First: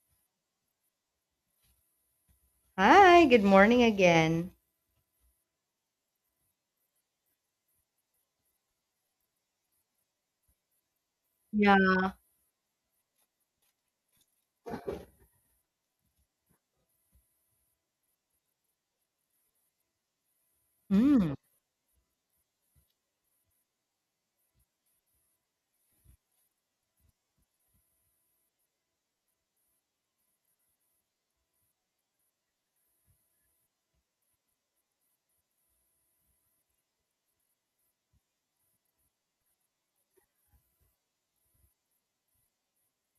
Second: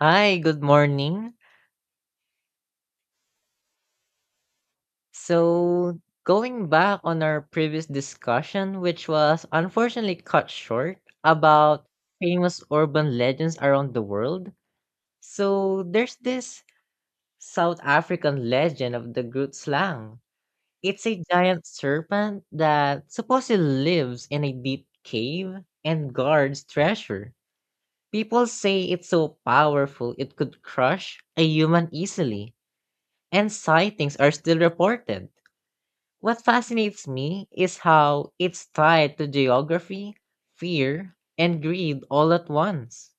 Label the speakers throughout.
Speaker 1: Hi, good morning.
Speaker 2: Hi, good morning again.
Speaker 1: So, going back on our previous discussion, which was unfortunately cut short,
Speaker 2: Yeah.
Speaker 1: about famous urban legends around the world. So, there's this South African legend of the Groot Slang. It's a
Speaker 2: Mm.
Speaker 1: giant serpent that supposedly lives in a deep cave and guards treasure. People say it's so powerful it could crush a human easily, and sightings are still reported. What fascinates me is how it's tied to geography, fear, and greed all at once.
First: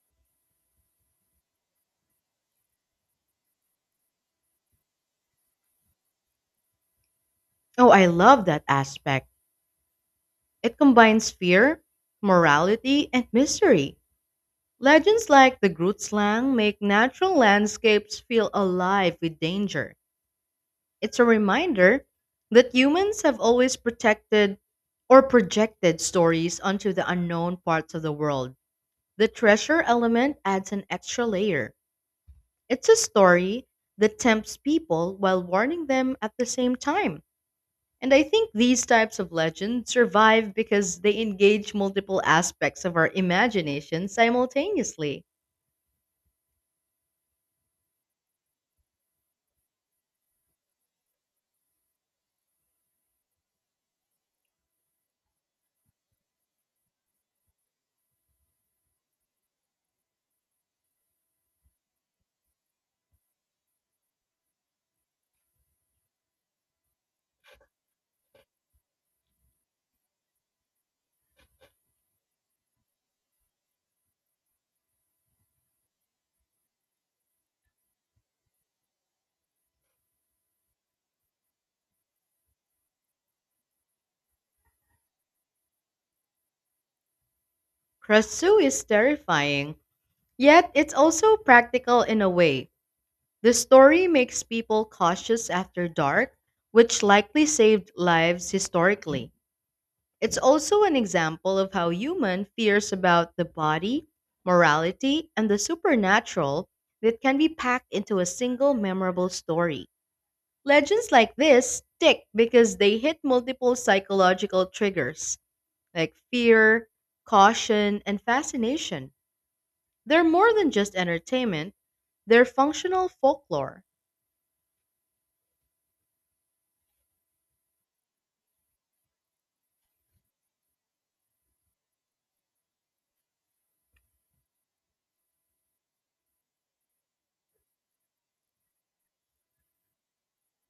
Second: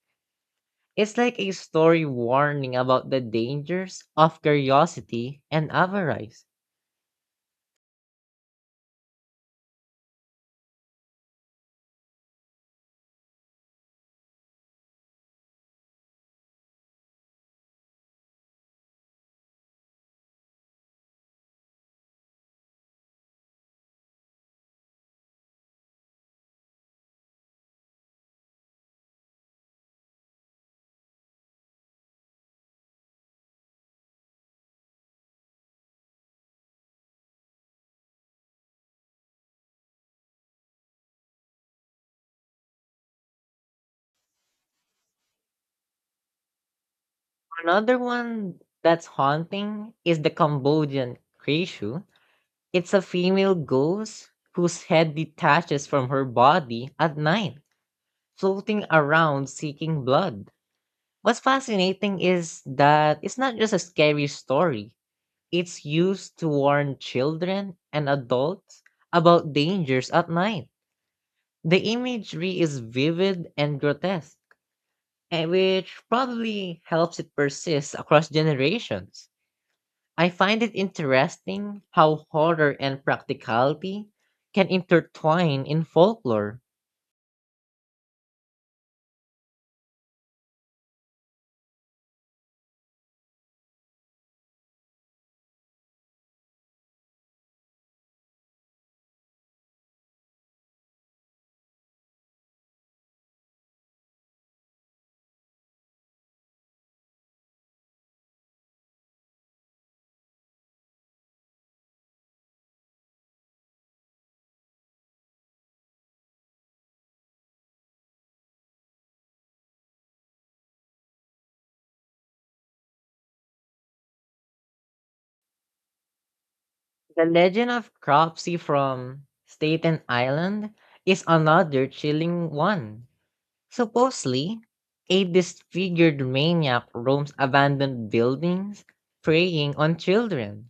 Speaker 1: It's like a story warning about the dangers of curiosity and avarice.
Speaker 2: Oh, I love that aspect. It combines fear, morality, and mystery. Legends like the Groot slang make natural landscapes feel alive with danger. It's a reminder that humans have always protected or projected stories onto the unknown parts of the world. The treasure element adds an extra layer. It's a story that tempts people while warning them at the same time. And I think these types of legends survive because they engage multiple aspects of our imagination simultaneously.
Speaker 1: Another one that's haunting is the Cambodian Krishu. It's a female ghost whose head detaches from her body at night, floating around seeking blood. What's fascinating is that it's not just a scary story. It's used to warn children and adults about dangers at night. The imagery is vivid and grotesque, which probably helps it persist across generations. I find it interesting how horror and practicality can intertwine in folklore.
Speaker 2: Krasu is terrifying, yet it's also practical in a way. The story makes people cautious after dark, which likely saved lives historically. It's also an example of how human fears about the body, morality, and the supernatural that can be packed into a single memorable story. Legends like this stick because they hit multiple psychological triggers, like fear, caution, and fascination. They're more than just entertainment, they're functional folklore.
Speaker 1: The legend of Cropsey from Staten Island is another chilling one. Supposedly, a disfigured maniac roams abandoned buildings, preying on children.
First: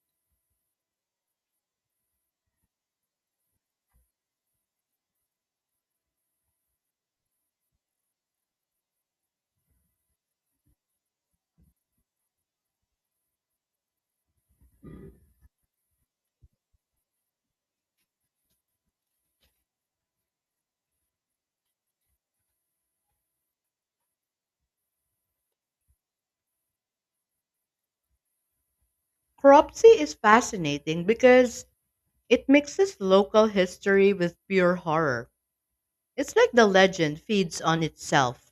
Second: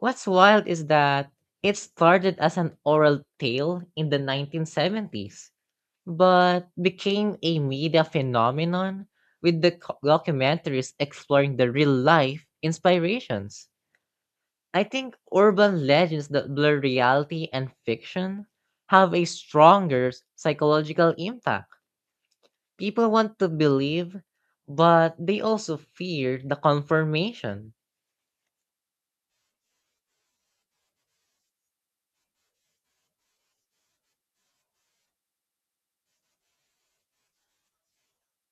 Speaker 1: What's wild is that it started as an oral tale in the 1970s, but became a media phenomenon with the documentaries exploring the real life inspirations. I think urban legends that blur reality and fiction have a stronger psychological impact. People want to believe, but they also fear the confirmation.
Speaker 2: Cropsy is fascinating because it mixes local history with pure horror. It's like the legend feeds on itself,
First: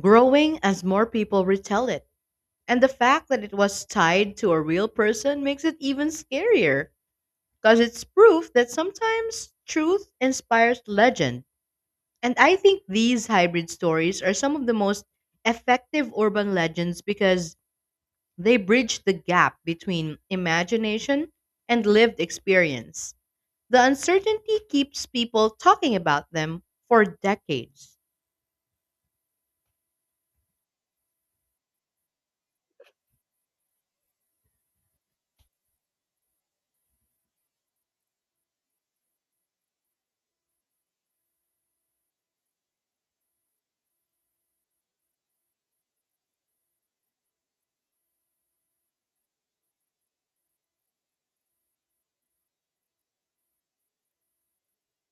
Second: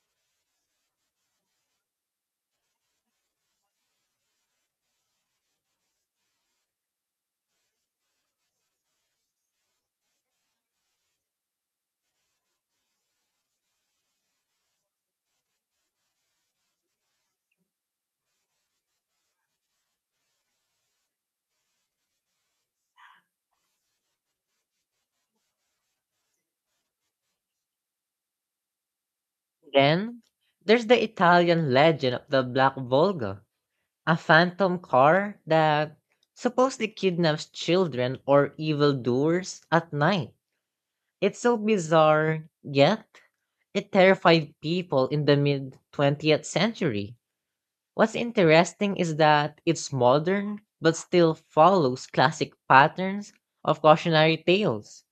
Speaker 2: growing as more people retell it. And the fact that it was tied to a real person makes it even scarier, because it's proof that sometimes truth inspires legend. And I think these hybrid stories are some of the most effective urban legends because they bridge the gap between imagination and lived experience. The uncertainty keeps people talking about them for decades.
Speaker 1: Then, there's the Italian legend of the Black Volga, a phantom car that supposedly kidnaps children or evildoers at night. It's so bizarre, yet it terrified people in the mid 20th century. What's interesting is that it's modern, but still follows classic patterns of cautionary tales,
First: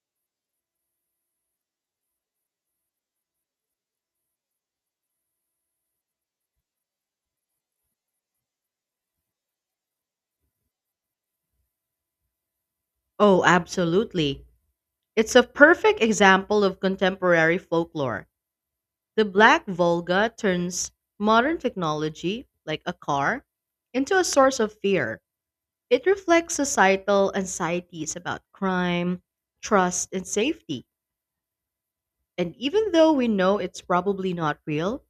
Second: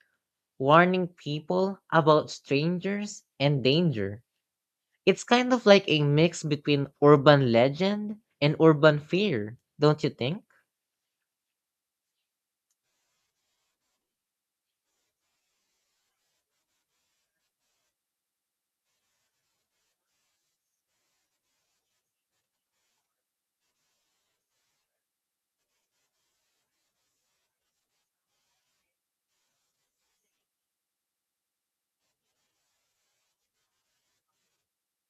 Speaker 1: warning people about strangers and danger. It's kind of like a mix between urban legend and urban fear, don't you think?
Speaker 2: Oh, absolutely. It's a perfect example of contemporary folklore. The Black Volga turns modern technology, like a car, into a source of fear. It reflects societal anxieties about crime, trust, and safety. And even though we know it's probably not real,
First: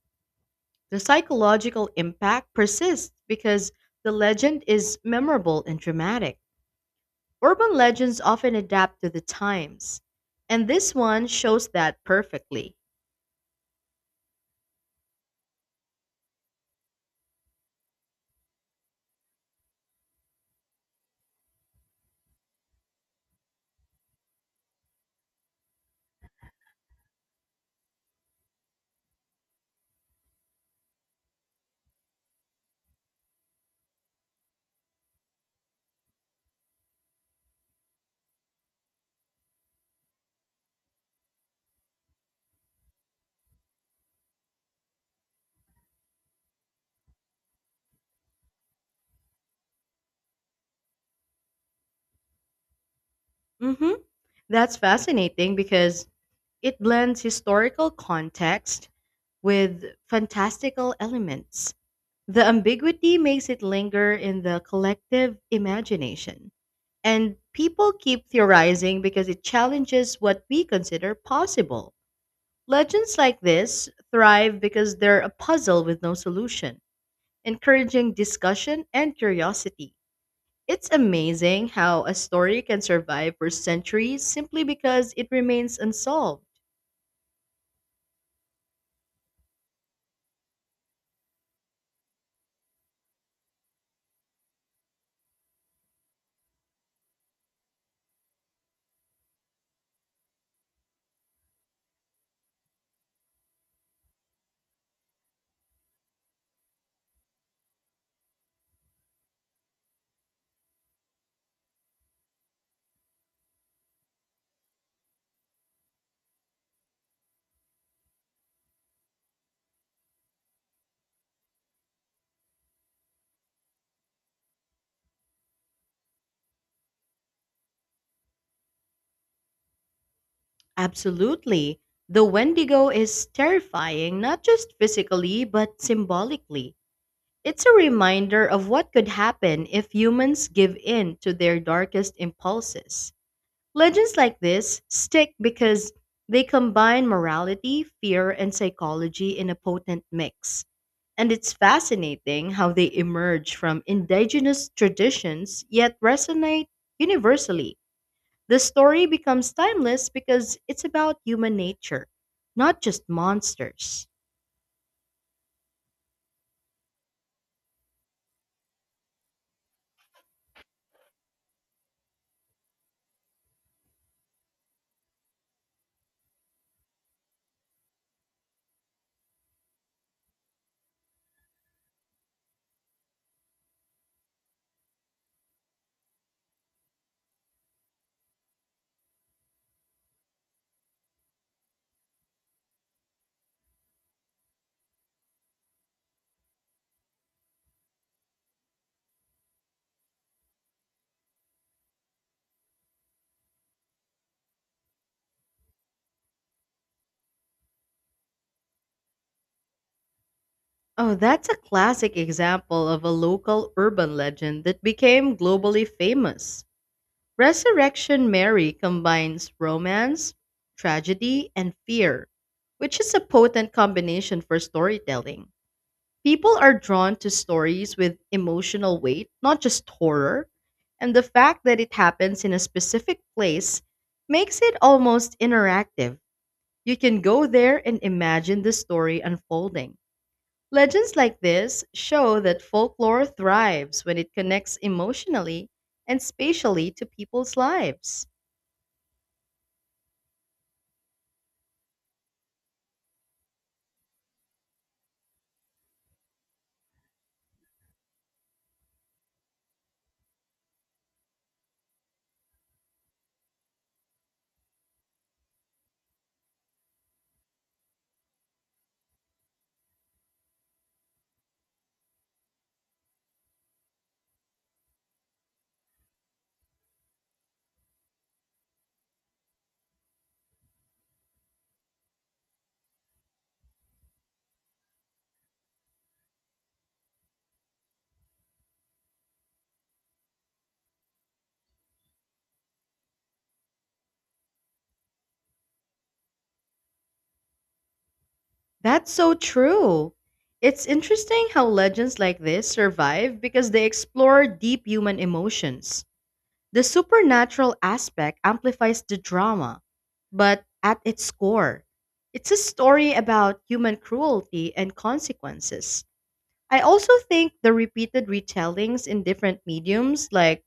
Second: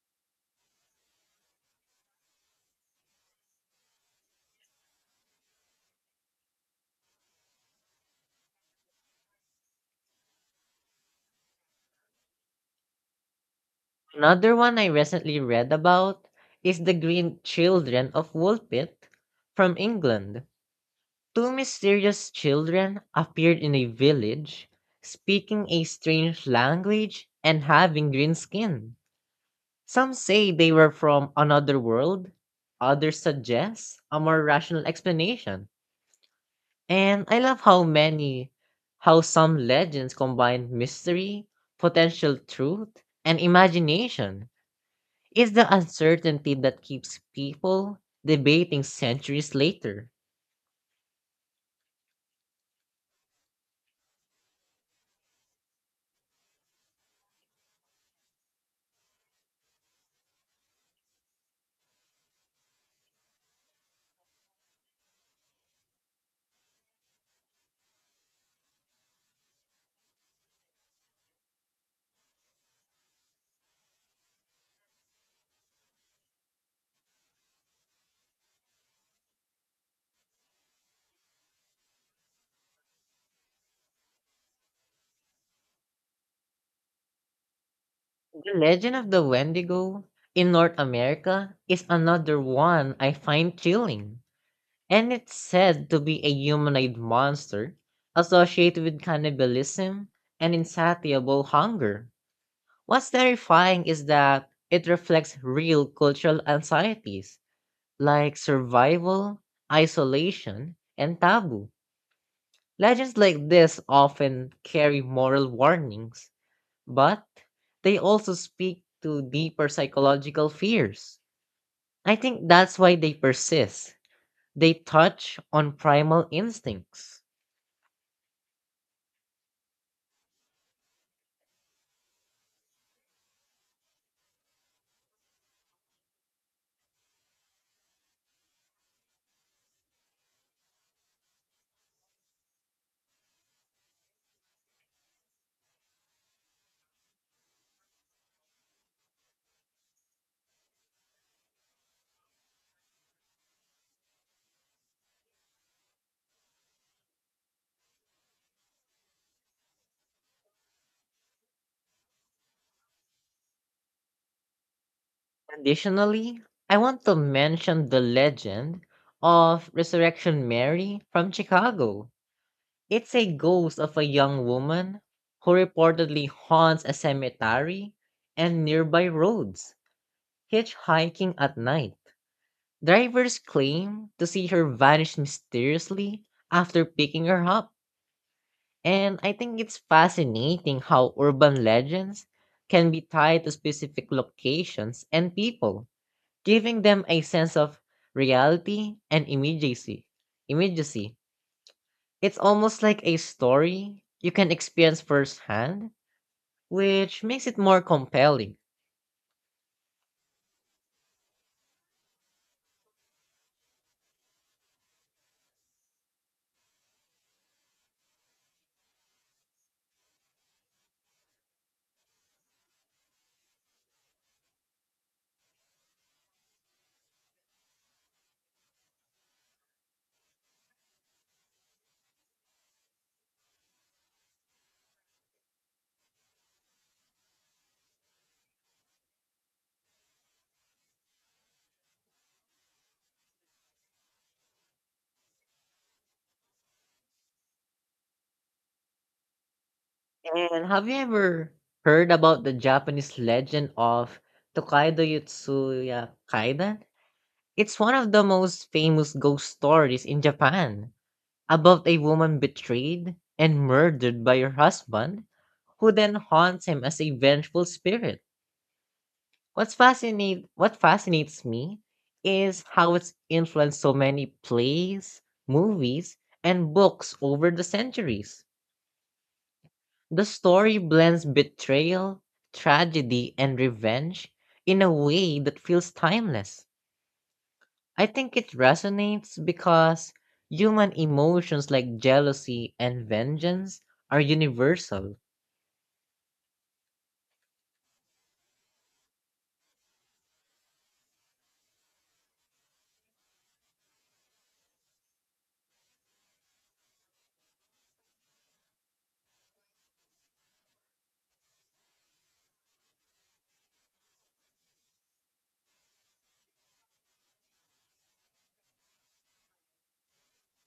Speaker 2: the psychological impact persists because the legend is memorable and dramatic. Urban legends often adapt to the times, and this one shows that perfectly.
Speaker 1: Another one I recently read about is The Green Children of Woolpit from England. Two mysterious children appeared in a village, speaking a strange language and having green skin. Some say they were from another world, others suggest a more rational explanation. And I love how how some legends combine mystery, potential truth, and imagination. It's the uncertainty that keeps people debating centuries later.
Speaker 2: hmm That's fascinating because it blends historical context with fantastical elements. The ambiguity makes it linger in the collective imagination. And people keep theorizing because it challenges what we consider possible. Legends like this thrive because they're a puzzle with no solution, encouraging discussion and curiosity. It's amazing how a story can survive for centuries simply because it remains unsolved.
Speaker 1: The legend of the Wendigo in North America is another one I find chilling. And it's said to be a humanoid monster associated with cannibalism and insatiable hunger. What's terrifying is that it reflects real cultural anxieties like survival, isolation, and taboo. Legends like this often carry moral warnings, but they also speak to deeper psychological fears. I think that's why they persist. They touch on primal instincts.
Speaker 2: Absolutely. The Wendigo is terrifying, not just physically, but symbolically. It's a reminder of what could happen if humans give in to their darkest impulses. Legends like this stick because they combine morality, fear, and psychology in a potent mix. And it's fascinating how they emerge from indigenous traditions yet resonate universally. The story becomes timeless because it's about human nature, not just monsters.
Speaker 1: Additionally, I want to mention the legend of Resurrection Mary from Chicago. It's a ghost of a young woman who reportedly haunts a cemetery and nearby roads, hitchhiking at night. Drivers claim to see her vanish mysteriously after picking her up. And I think it's fascinating how urban legends can be tied to specific locations and people, giving them a sense of reality and immediacy. Immediacy. It's almost like a story you can experience firsthand, which makes it more compelling.
Speaker 2: Oh, that's a classic example of a local urban legend that became globally famous. Resurrection Mary combines romance, tragedy, and fear, which is a potent combination for storytelling. People are drawn to stories with emotional weight, not just horror, and the fact that it happens in a specific place makes it almost interactive. You can go there and imagine the story unfolding. Legends like this show that folklore thrives when it connects emotionally and spatially to people's lives.
Speaker 1: And have you ever heard about the Japanese legend of Tokaido Yotsuya Kaidan? It's one of the most famous ghost stories in Japan, about a woman betrayed and murdered by her husband, who then haunts him as a vengeful spirit. What fascinates me is how it's influenced so many plays, movies, and books over the centuries. The story blends betrayal, tragedy, and revenge in a way that feels timeless. I think it resonates because human emotions like jealousy and vengeance are universal.
Speaker 2: That's so true. It's interesting how legends like this survive because they explore deep human emotions. The supernatural aspect amplifies the drama, but at its core, it's a story about human cruelty and consequences. I also think the repeated retellings in different mediums, like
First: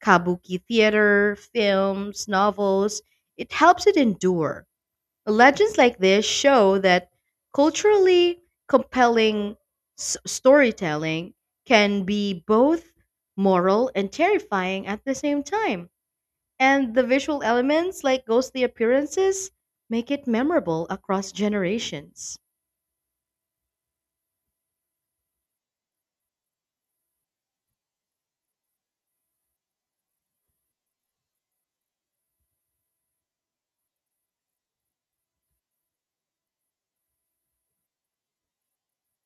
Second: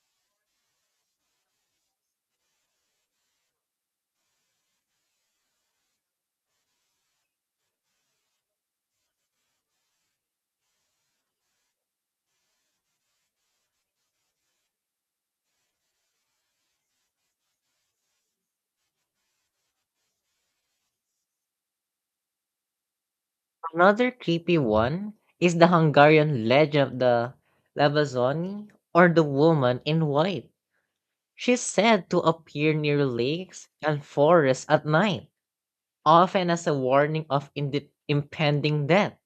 Speaker 2: kabuki theater, films, novels, it helps it endure. Legends like this show that culturally compelling storytelling can be both moral and terrifying at the same time. And the visual elements, like ghostly appearances, make it memorable across generations.
Speaker 1: Another creepy one is the Hungarian legend of the Labazoni, or the woman in white. She's said to appear near lakes and forests at night, often as a warning of impending death.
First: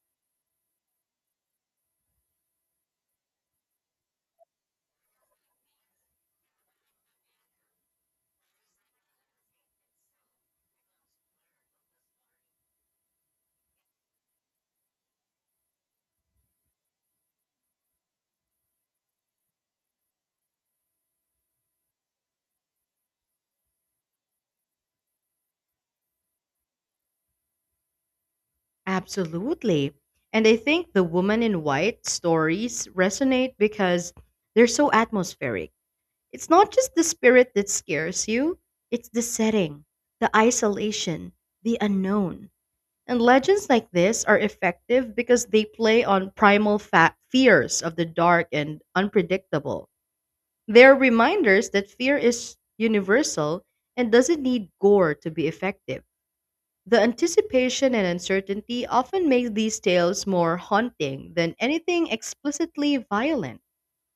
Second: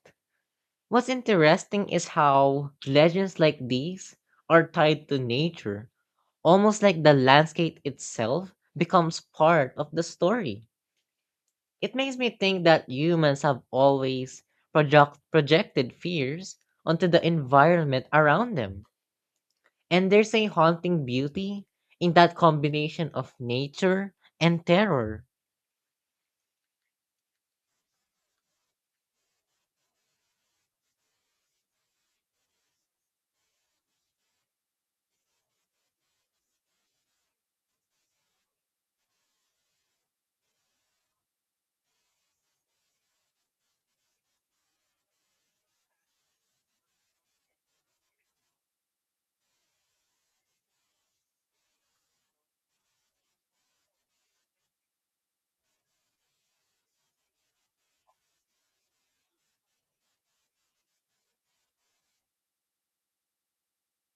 Speaker 1: What's interesting is how legends like these are tied to nature, almost like the landscape itself becomes part of the story. It makes me think that humans have always projected fears onto the environment around them. And there's a haunting beauty in that combination of nature and terror.
Speaker 2: Absolutely. And I think the woman in white stories resonate because they're so atmospheric. It's not just the spirit that scares you, it's the setting, the isolation, the unknown. And legends like this are effective because they play on primal fears of the dark and unpredictable. They are reminders that fear is universal and doesn't need gore to be effective. The anticipation and uncertainty often make these tales more haunting than anything explicitly violent.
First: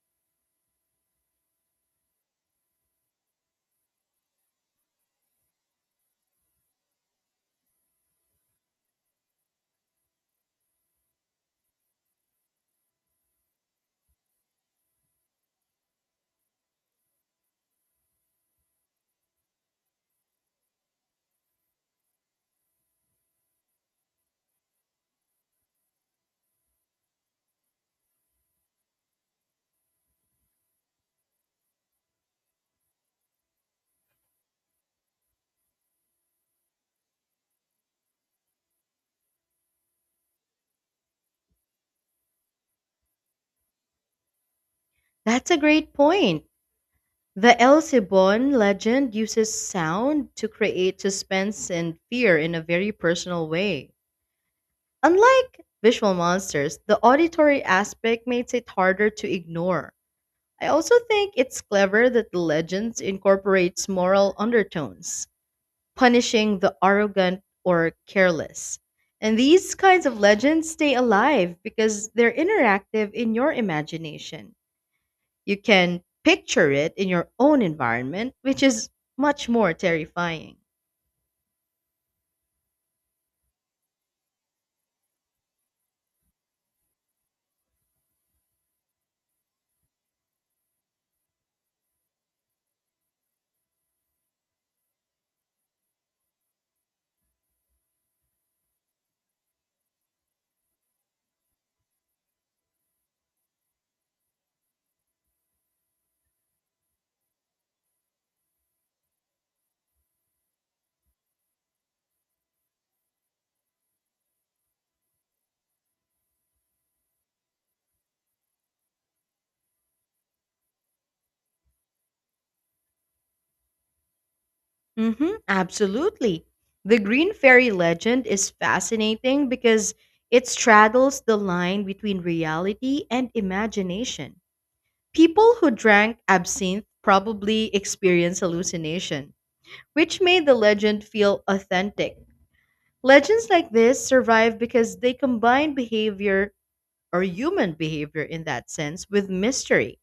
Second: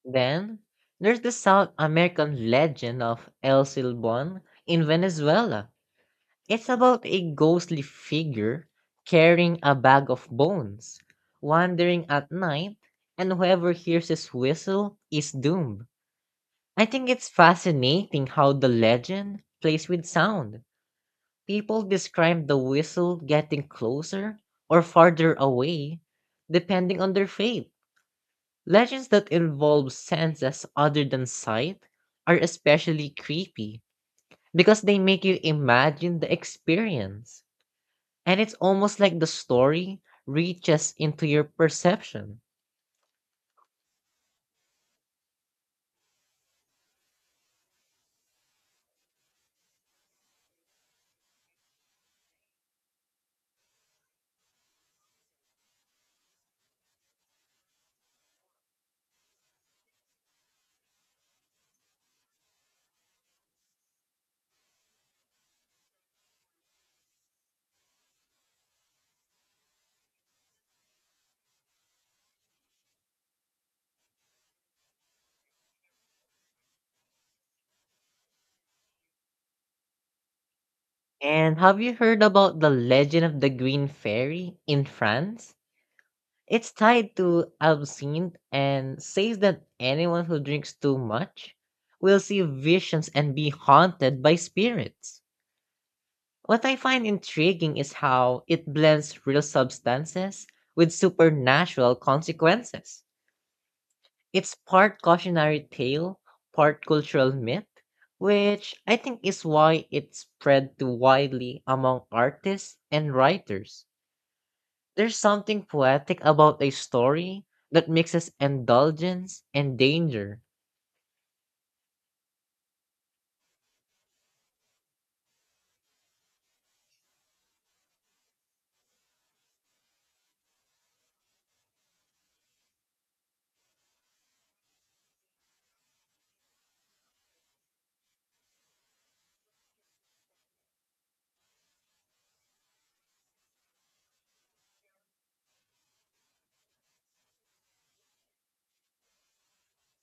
Speaker 1: Then, there's the South American legend of El Silbón in Venezuela. It's about a ghostly figure carrying a bag of bones, wandering at night, and whoever hears his whistle is doomed. I think it's fascinating how the legend plays with sound. People describe the whistle getting closer or farther away, depending on their faith. Legends that involve senses other than sight are especially creepy because they make you imagine the experience. And it's almost like the story reaches into your perception.
Speaker 2: That's a great point. The El Cibon legend uses sound to create suspense and fear in a very personal way. Unlike visual monsters, the auditory aspect makes it harder to ignore. I also think it's clever that the legends incorporates moral undertones, punishing the arrogant or careless. And these kinds of legends stay alive because they're interactive in your imagination. You can picture it in your own environment, which is much more terrifying.
Speaker 1: And have you heard about the legend of the Green Fairy in France? It's tied to absinthe and says that anyone who drinks too much will see visions and be haunted by spirits. What I find intriguing is how it blends real substances with supernatural consequences. It's part cautionary tale, part cultural myth, which I think is why it spread too widely among artists and writers. There's something poetic about a story that mixes indulgence and danger.
Speaker 2: Mhm, absolutely. The Green Fairy legend is fascinating because it straddles the line between reality and imagination. People who drank absinthe probably experienced hallucination, which made the legend feel authentic. Legends like this survive because they combine behavior, or human behavior in that sense, with mystery.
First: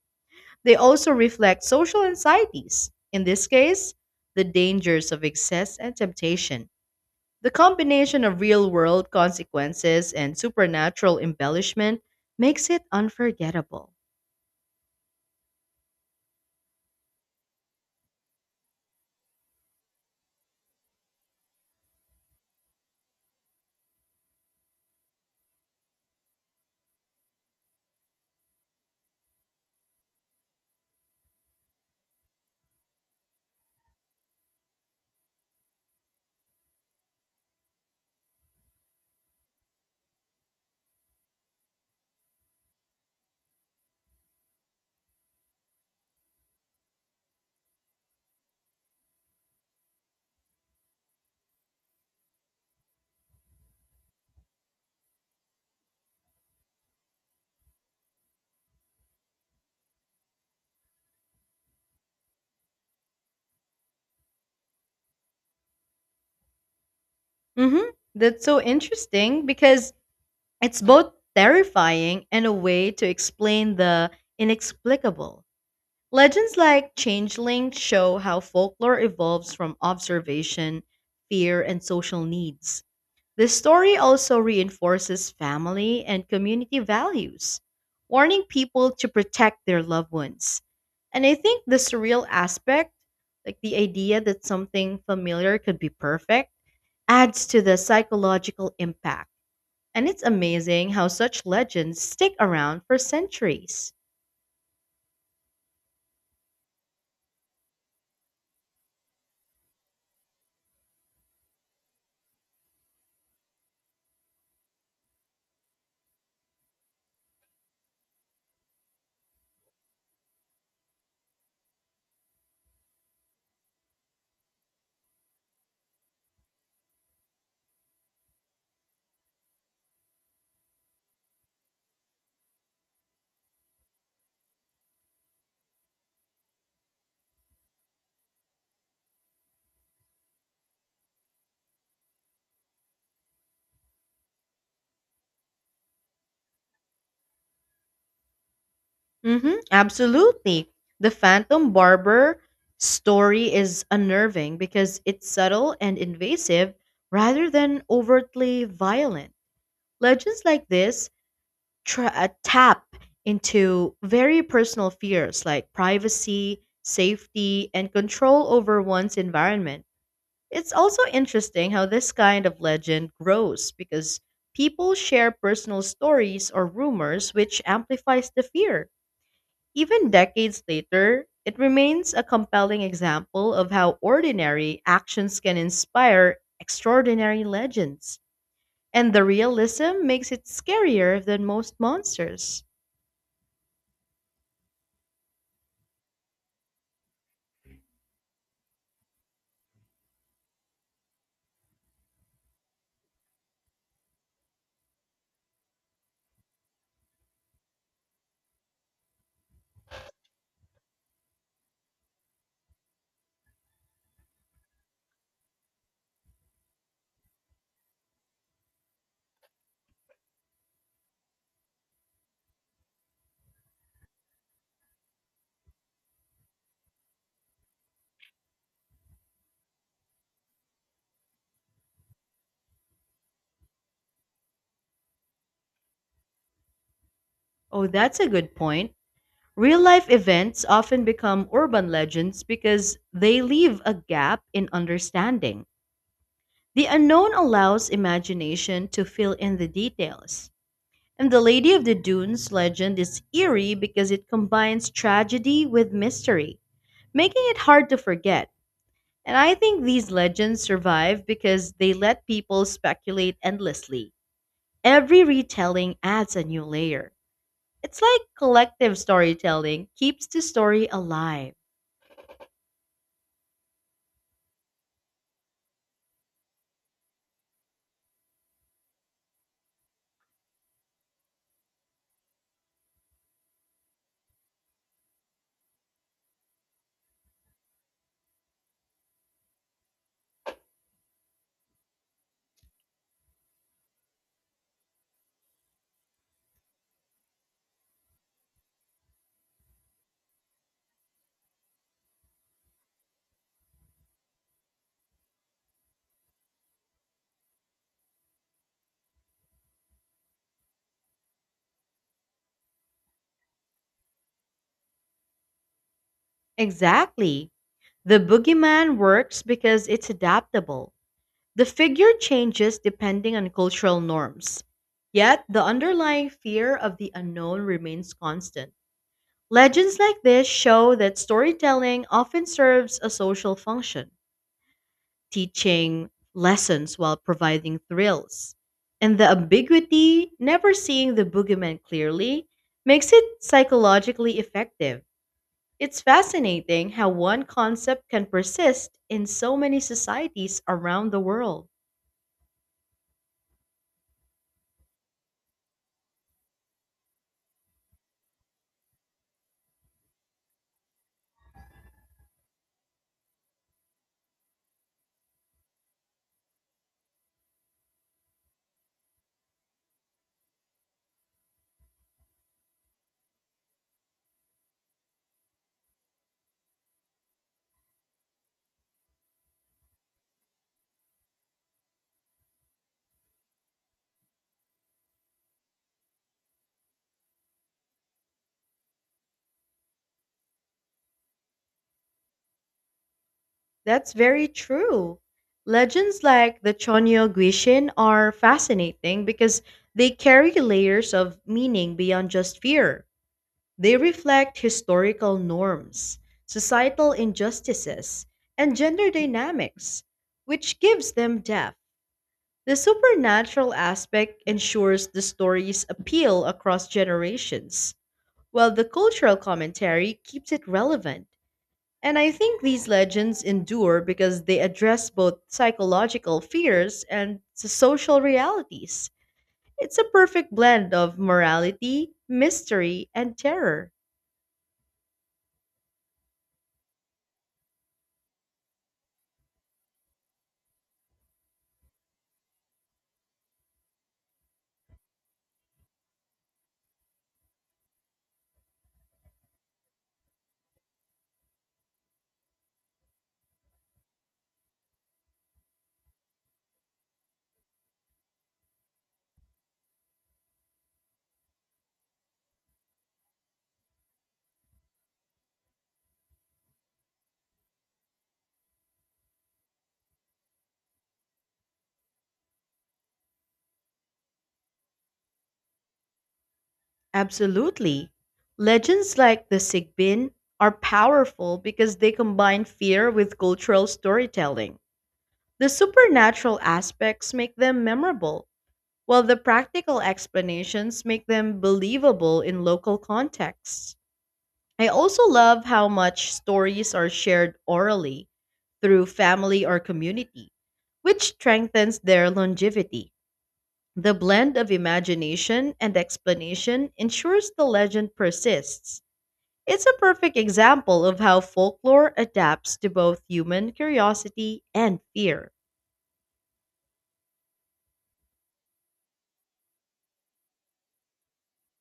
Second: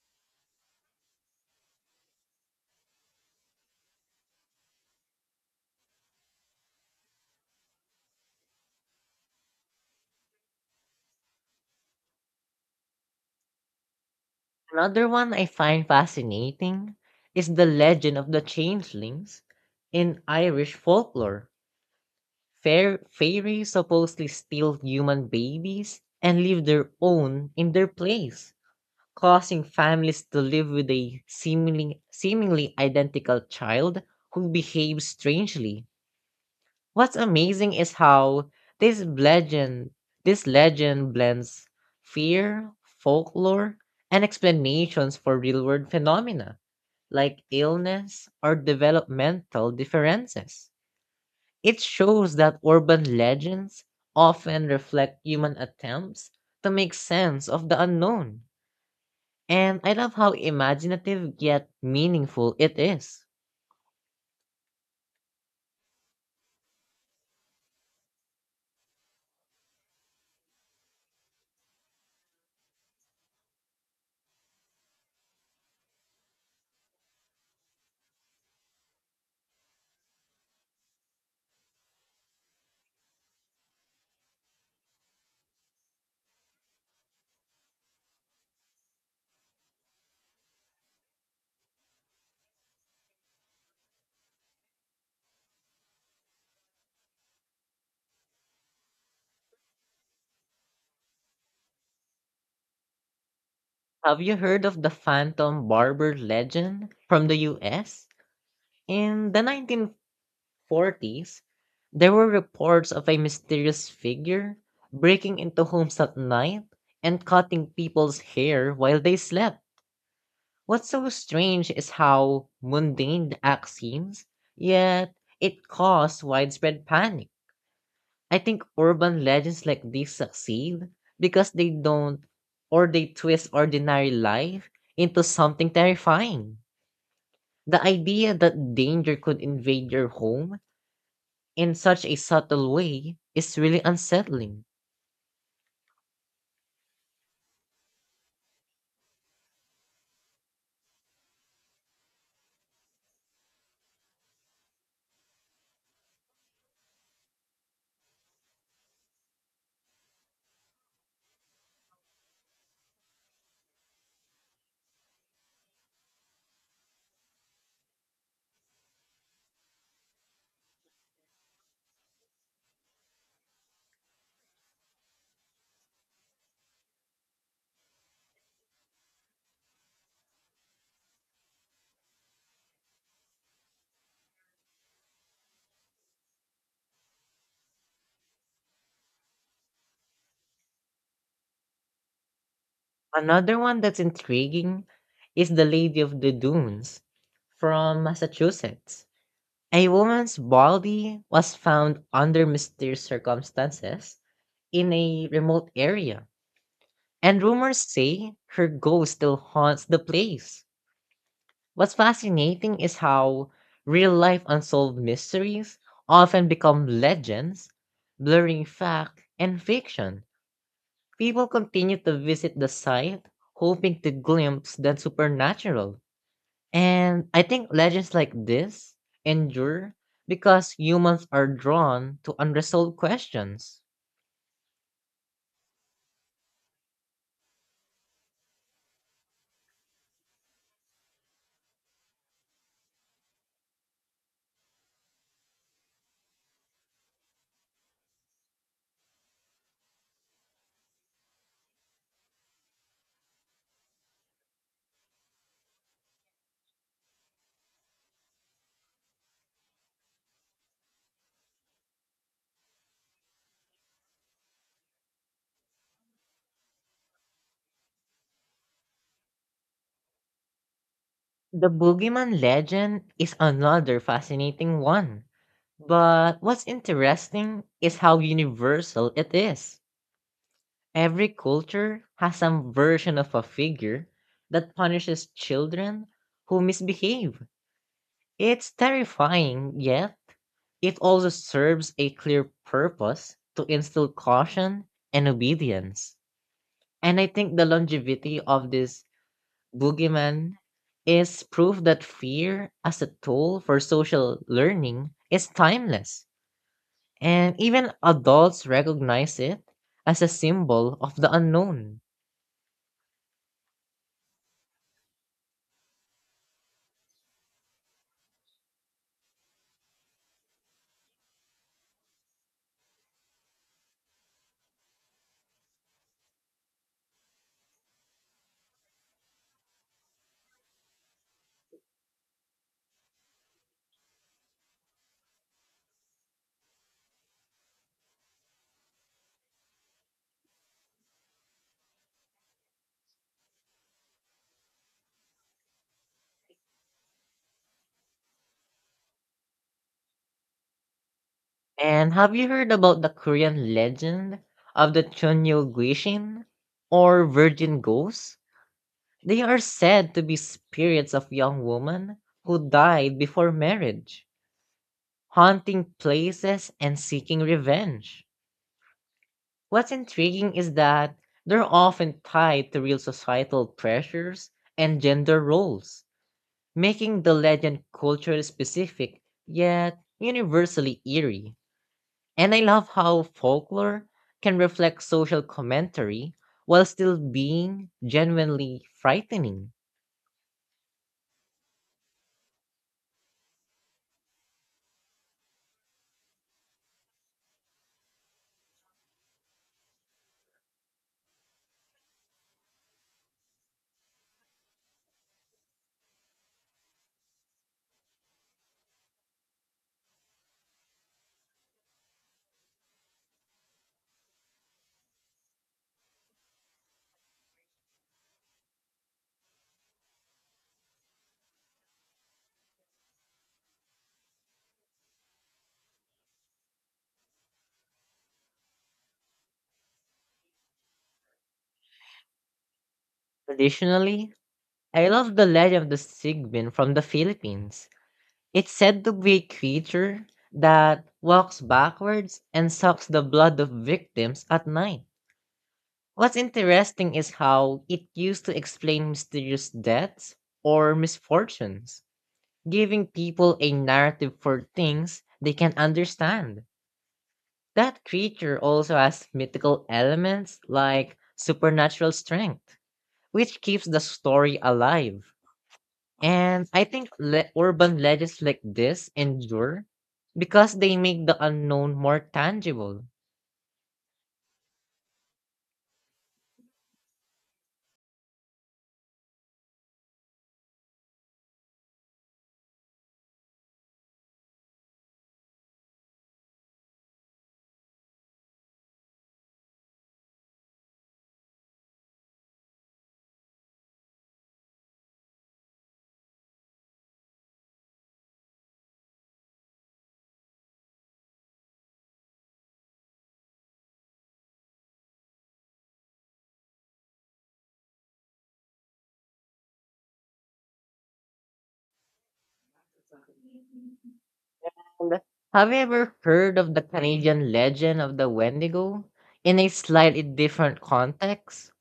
Speaker 2: They also reflect social anxieties, in this case, the dangers of excess and temptation. The combination of real world consequences and supernatural embellishment makes it unforgettable.
Speaker 1: Another one I find fascinating is the legend of the changelings in Irish folklore. Fair fairies supposedly steal human babies and leave their own in their place, causing families to live with a seemingly identical child who behaves strangely. What's amazing is how this legend this legend blends fear, folklore, and explanations for real world phenomena like illness or developmental differences. It shows that urban legends often reflect human attempts to make sense of the unknown. And I love how imaginative yet meaningful it is.
Speaker 2: That's so interesting because it's both terrifying and a way to explain the inexplicable. Legends like Changeling show how folklore evolves from observation, fear, and social needs. This story also reinforces family and community values, warning people to protect their loved ones. And I think the surreal aspect, like the idea that something familiar could be perfect, adds to the psychological impact. And it's amazing how such legends stick around for centuries.
Speaker 1: Have you heard of the Phantom Barber legend from the US? In the 1940s, there were reports of a mysterious figure breaking into homes at night and cutting people's hair while they slept. What's so strange is how mundane the act seems, yet it caused widespread panic. I think urban legends like these succeed because they don't or they twist ordinary life into something terrifying. The idea that danger could invade your home in such a subtle way is really unsettling.
Speaker 2: Absolutely. The Phantom Barber story is unnerving because it's subtle and invasive rather than overtly violent. Legends like this tap into very personal fears like privacy, safety, and control over one's environment. It's also interesting how this kind of legend grows because people share personal stories or rumors, which amplifies the fear. Even decades later, it remains a compelling example of how ordinary actions can inspire extraordinary legends. And the realism makes it scarier than most monsters.
Speaker 1: Another one that's intriguing is The Lady of the Dunes from Massachusetts. A woman's body was found under mysterious circumstances in a remote area, and rumors say her ghost still haunts the place. What's fascinating is how real life unsolved mysteries often become legends, blurring fact and fiction. People continue to visit the site, hoping to glimpse the supernatural. And I think legends like this endure because humans are drawn to unresolved questions.
Speaker 2: Oh, that's a good point. Real life events often become urban legends because they leave a gap in understanding. The unknown allows imagination to fill in the details. And the Lady of the Dunes legend is eerie because it combines tragedy with mystery, making it hard to forget. And I think these legends survive because they let people speculate endlessly. Every retelling adds a new layer. It's like collective storytelling keeps the story alive.
Speaker 1: The boogeyman legend is another fascinating one. But what's interesting is how universal it is. Every culture has some version of a figure that punishes children who misbehave. It's terrifying, yet it also serves a clear purpose to instill caution and obedience. And I think the longevity of this boogeyman is proof that fear as a tool for social learning is timeless. And even adults recognize it as a symbol of the unknown.
Speaker 2: Exactly. The boogeyman works because it's adaptable. The figure changes depending on cultural norms, yet the underlying fear of the unknown remains constant. Legends like this show that storytelling often serves a social function, teaching lessons while providing thrills. And the ambiguity, never seeing the boogeyman clearly, makes it psychologically effective. It's fascinating how one concept can persist in so many societies around the world.
Speaker 1: And have you heard about the Korean legend of the Chunyo Gwishin, or Virgin Ghost? They are said to be spirits of young women who died before marriage, haunting places and seeking revenge. What's intriguing is that they're often tied to real societal pressures and gender roles, making the legend culturally specific yet universally eerie. And I love how folklore can reflect social commentary while still being genuinely frightening.
Speaker 2: That's very true. Legends like the Chonyo Gwishin are fascinating because they carry layers of meaning beyond just fear. They reflect historical norms, societal injustices, and gender dynamics, which gives them depth. The supernatural aspect ensures the stories appeal across generations, while the cultural commentary keeps it relevant. And I think these legends endure because they address both psychological fears and the social realities. It's a perfect blend of morality, mystery, and terror.
Speaker 1: Additionally, I love the legend of the sigbin from the Philippines. It's said to be a creature that walks backwards and sucks the blood of victims at night. What's interesting is how it used to explain mysterious deaths or misfortunes, giving people a narrative for things they can understand. That creature also has mythical elements like supernatural strength, which keeps the story alive. And I think urban legends like this endure because they make the unknown more tangible.
Speaker 2: Absolutely. Legends like the Sigbin are powerful because they combine fear with cultural storytelling. The supernatural aspects make them memorable, while the practical explanations make them believable in local contexts. I also love how much stories are shared orally through family or community, which strengthens their longevity. The blend of imagination and explanation ensures the legend persists. It's a perfect example of how folklore adapts to both human curiosity and
Speaker 1: And
Speaker 2: fear.
Speaker 1: have you ever heard of the Canadian legend of the Wendigo in a slightly different context?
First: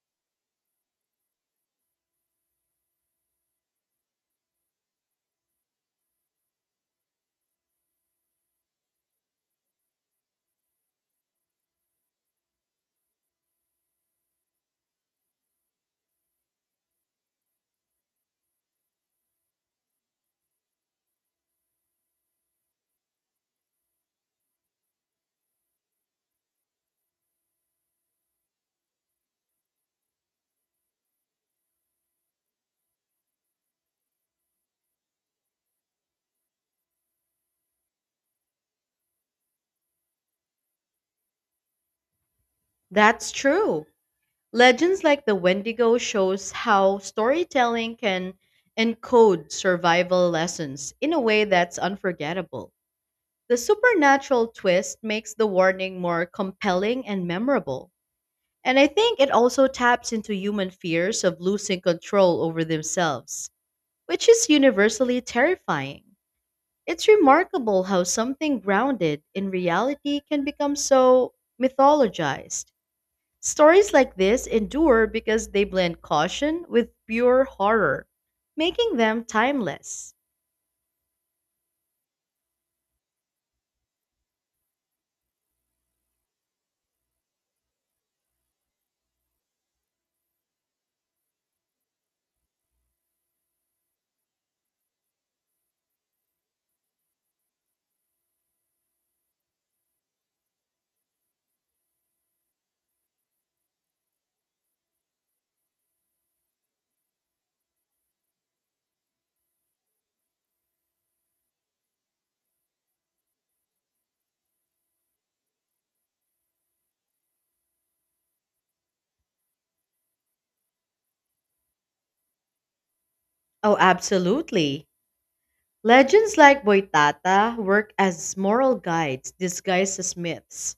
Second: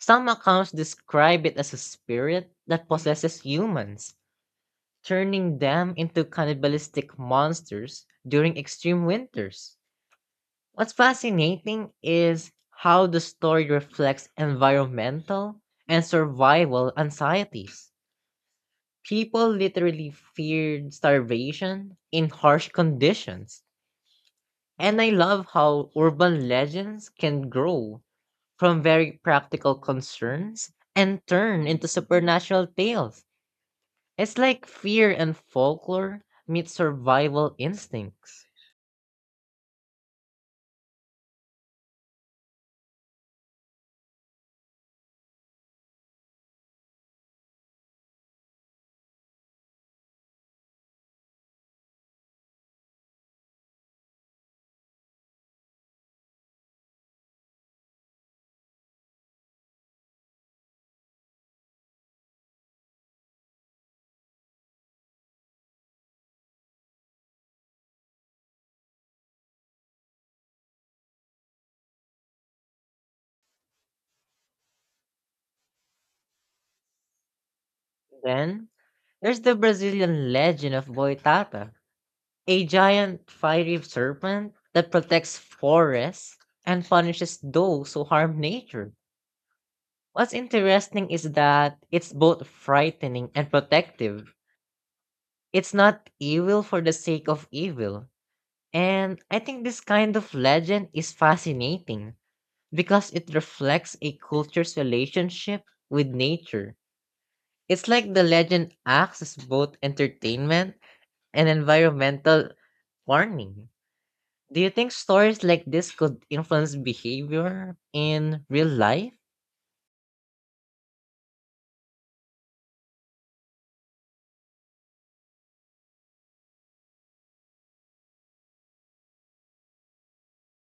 Speaker 1: Some accounts describe it as a spirit that possesses humans, turning them into cannibalistic monsters during extreme winters. What's fascinating is how the story reflects environmental and survival anxieties. People literally feared starvation in harsh conditions. And I love how urban legends can grow from very practical concerns and turn into supernatural tales. It's like fear and folklore meet survival instincts.
Speaker 2: That's true. Legends like the Wendigo shows how storytelling can encode survival lessons in a way that's unforgettable. The supernatural twist makes the warning more compelling and memorable. And I think it also taps into human fears of losing control over themselves, which is universally terrifying. It's remarkable how something grounded in reality can become so mythologized. Stories like this endure because they blend caution with pure horror,
Speaker 1: Then
Speaker 2: making them
Speaker 1: there's the
Speaker 2: timeless.
Speaker 1: Brazilian legend of Boitata, a giant fiery serpent that protects forests and punishes those who harm nature. What's interesting is that it's both frightening and protective. It's not evil for the sake of evil. And I think this kind of legend is fascinating because it reflects a culture's relationship with nature. It's like the legend acts as both entertainment and environmental warning. Do you think stories like this could influence behavior in real life?
Speaker 2: Oh, absolutely. Legends like Boitata work as moral guides disguised as myths.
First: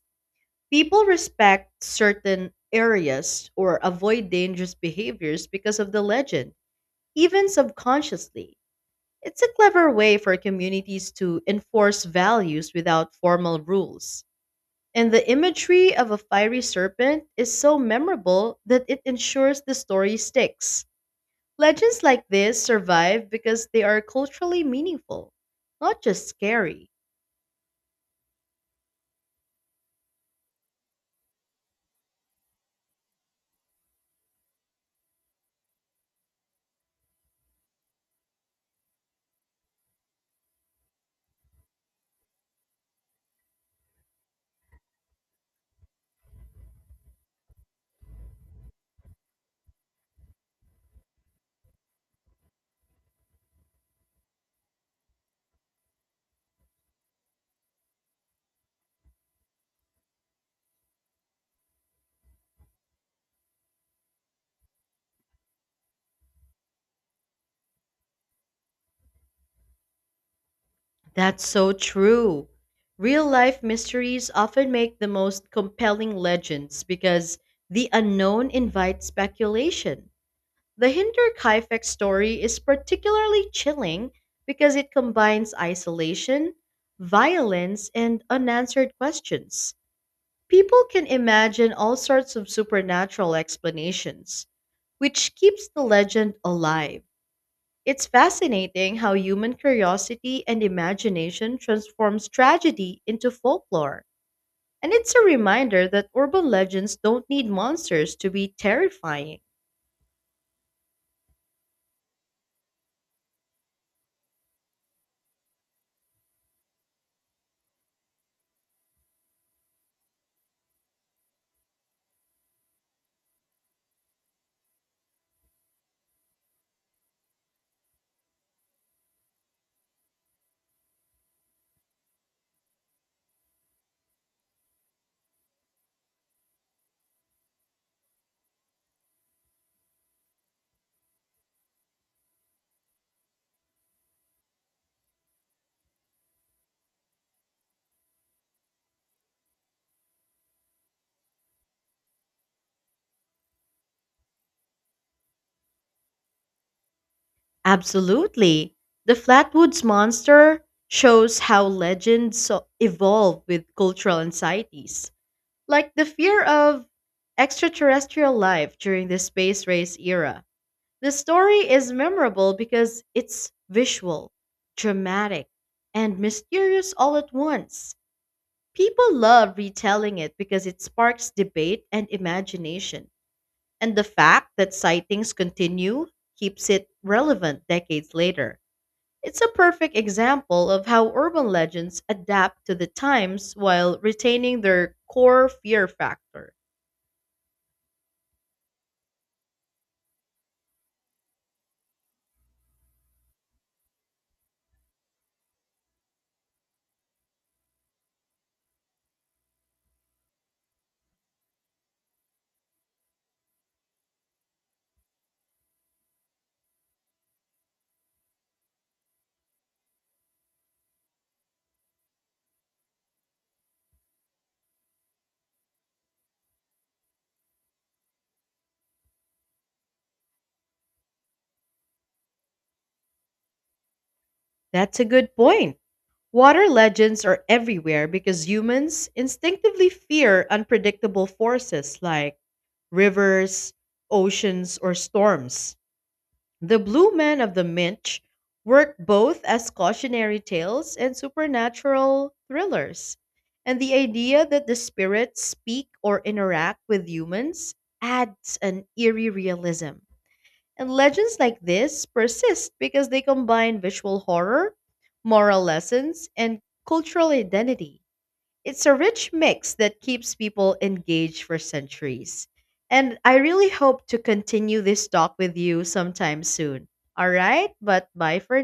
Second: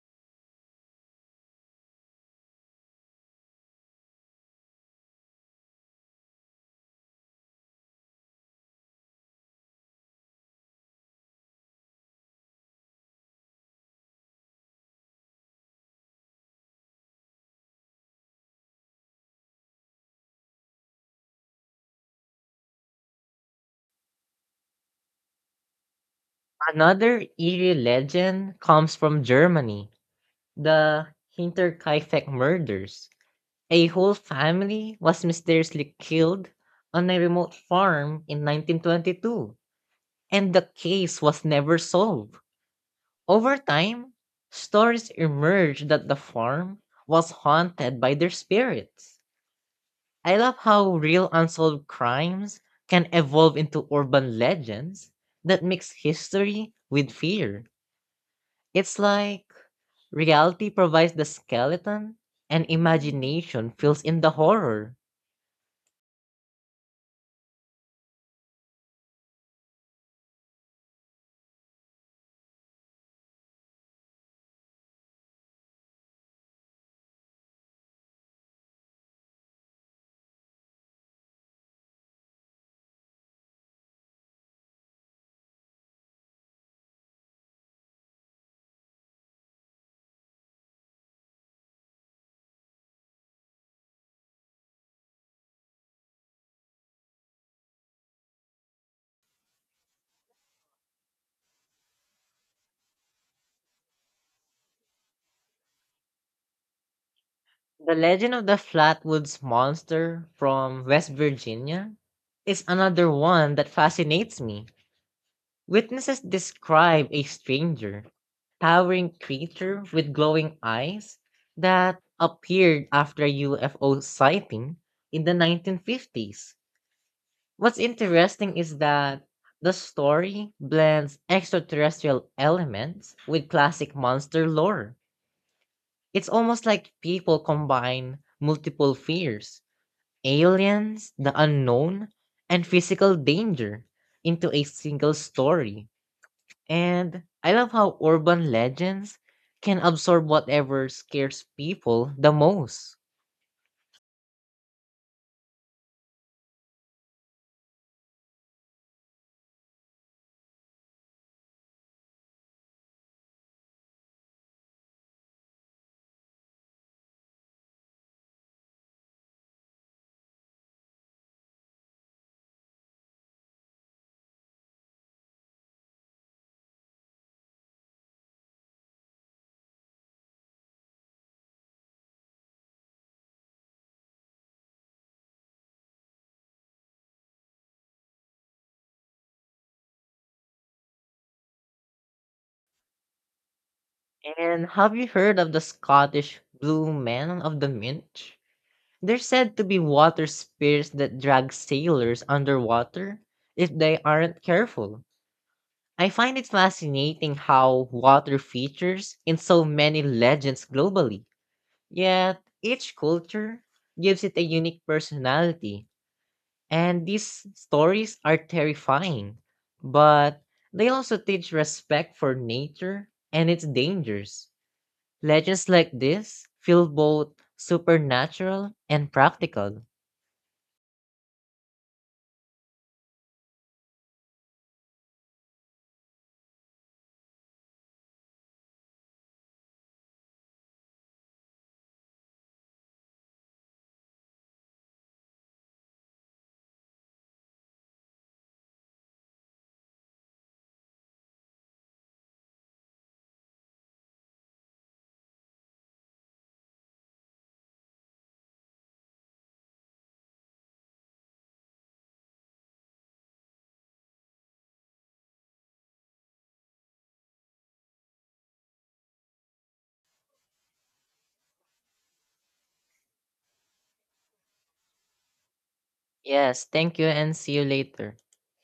Speaker 2: People respect certain areas or avoid dangerous behaviors because of the legend, even subconsciously. It's a clever way for communities to enforce values without formal rules. And the imagery of a fiery serpent is so memorable that it ensures the story sticks. Legends like this survive because they are culturally meaningful, not just scary.
Speaker 1: Another eerie legend comes from Germany, the Hinterkaifeck murders. A whole family was mysteriously killed on a remote farm in 1922, and the case was never solved. Over time, stories emerged that the farm was haunted by their spirits. I love how real unsolved crimes can evolve into urban legends that mix history with fear. It's like reality provides the skeleton and imagination fills in the horror.
Speaker 2: That's so true. Real life mysteries often make the most compelling legends because the unknown invites speculation. The Hinder Kaifek story is particularly chilling because it combines isolation, violence, and unanswered questions. People can imagine all sorts of supernatural explanations, which keeps the legend alive. It's fascinating how human curiosity and imagination transforms tragedy into folklore. And it's a reminder that urban legends don't need
Speaker 1: The
Speaker 2: monsters to
Speaker 1: legend of
Speaker 2: be
Speaker 1: the
Speaker 2: terrifying.
Speaker 1: Flatwoods Monster from West Virginia is another one that fascinates me. Witnesses describe a stranger, towering creature with glowing eyes that appeared after a UFO sighting in the 1950s. What's interesting is that the story blends extraterrestrial elements with classic monster lore. It's almost like people combine multiple fears, aliens, the unknown, and physical danger into a single story, and I love how urban legends can absorb whatever scares people the most.
Speaker 2: Absolutely. The Flatwoods monster shows how legends evolve with cultural anxieties, like the fear of extraterrestrial life during the space race era. The story is memorable because it's visual, dramatic, and mysterious all at once. People love retelling it because it sparks debate and imagination. And the fact that sightings continue keeps it relevant decades later. It's a perfect example of how urban legends adapt to the times while retaining
Speaker 1: And
Speaker 2: their
Speaker 1: have you heard
Speaker 2: core
Speaker 1: of the
Speaker 2: fear
Speaker 1: Scottish
Speaker 2: factor.
Speaker 1: Blue Men of the Minch? They're said to be water spirits that drag sailors underwater if they aren't careful. I find it fascinating how water features in so many legends globally. Yet each culture gives it a unique personality. And these stories are terrifying, but they also teach respect for nature and its dangers. Legends like this feel both supernatural and practical.
Speaker 2: That's a good point. Water legends are everywhere because humans instinctively fear unpredictable forces like rivers, oceans, or storms. The Blue Men of the Minch work both as cautionary tales and supernatural thrillers. And the idea that the spirits speak or interact with humans adds an eerie realism. And legends like this persist because they combine visual horror, moral lessons, and cultural identity. It's a rich mix that keeps people engaged for centuries. And I really hope to continue this talk with you sometime
Speaker 1: Yes,
Speaker 2: soon.
Speaker 1: thank you
Speaker 2: All
Speaker 1: and see you
Speaker 2: right, but
Speaker 1: later.
Speaker 2: bye for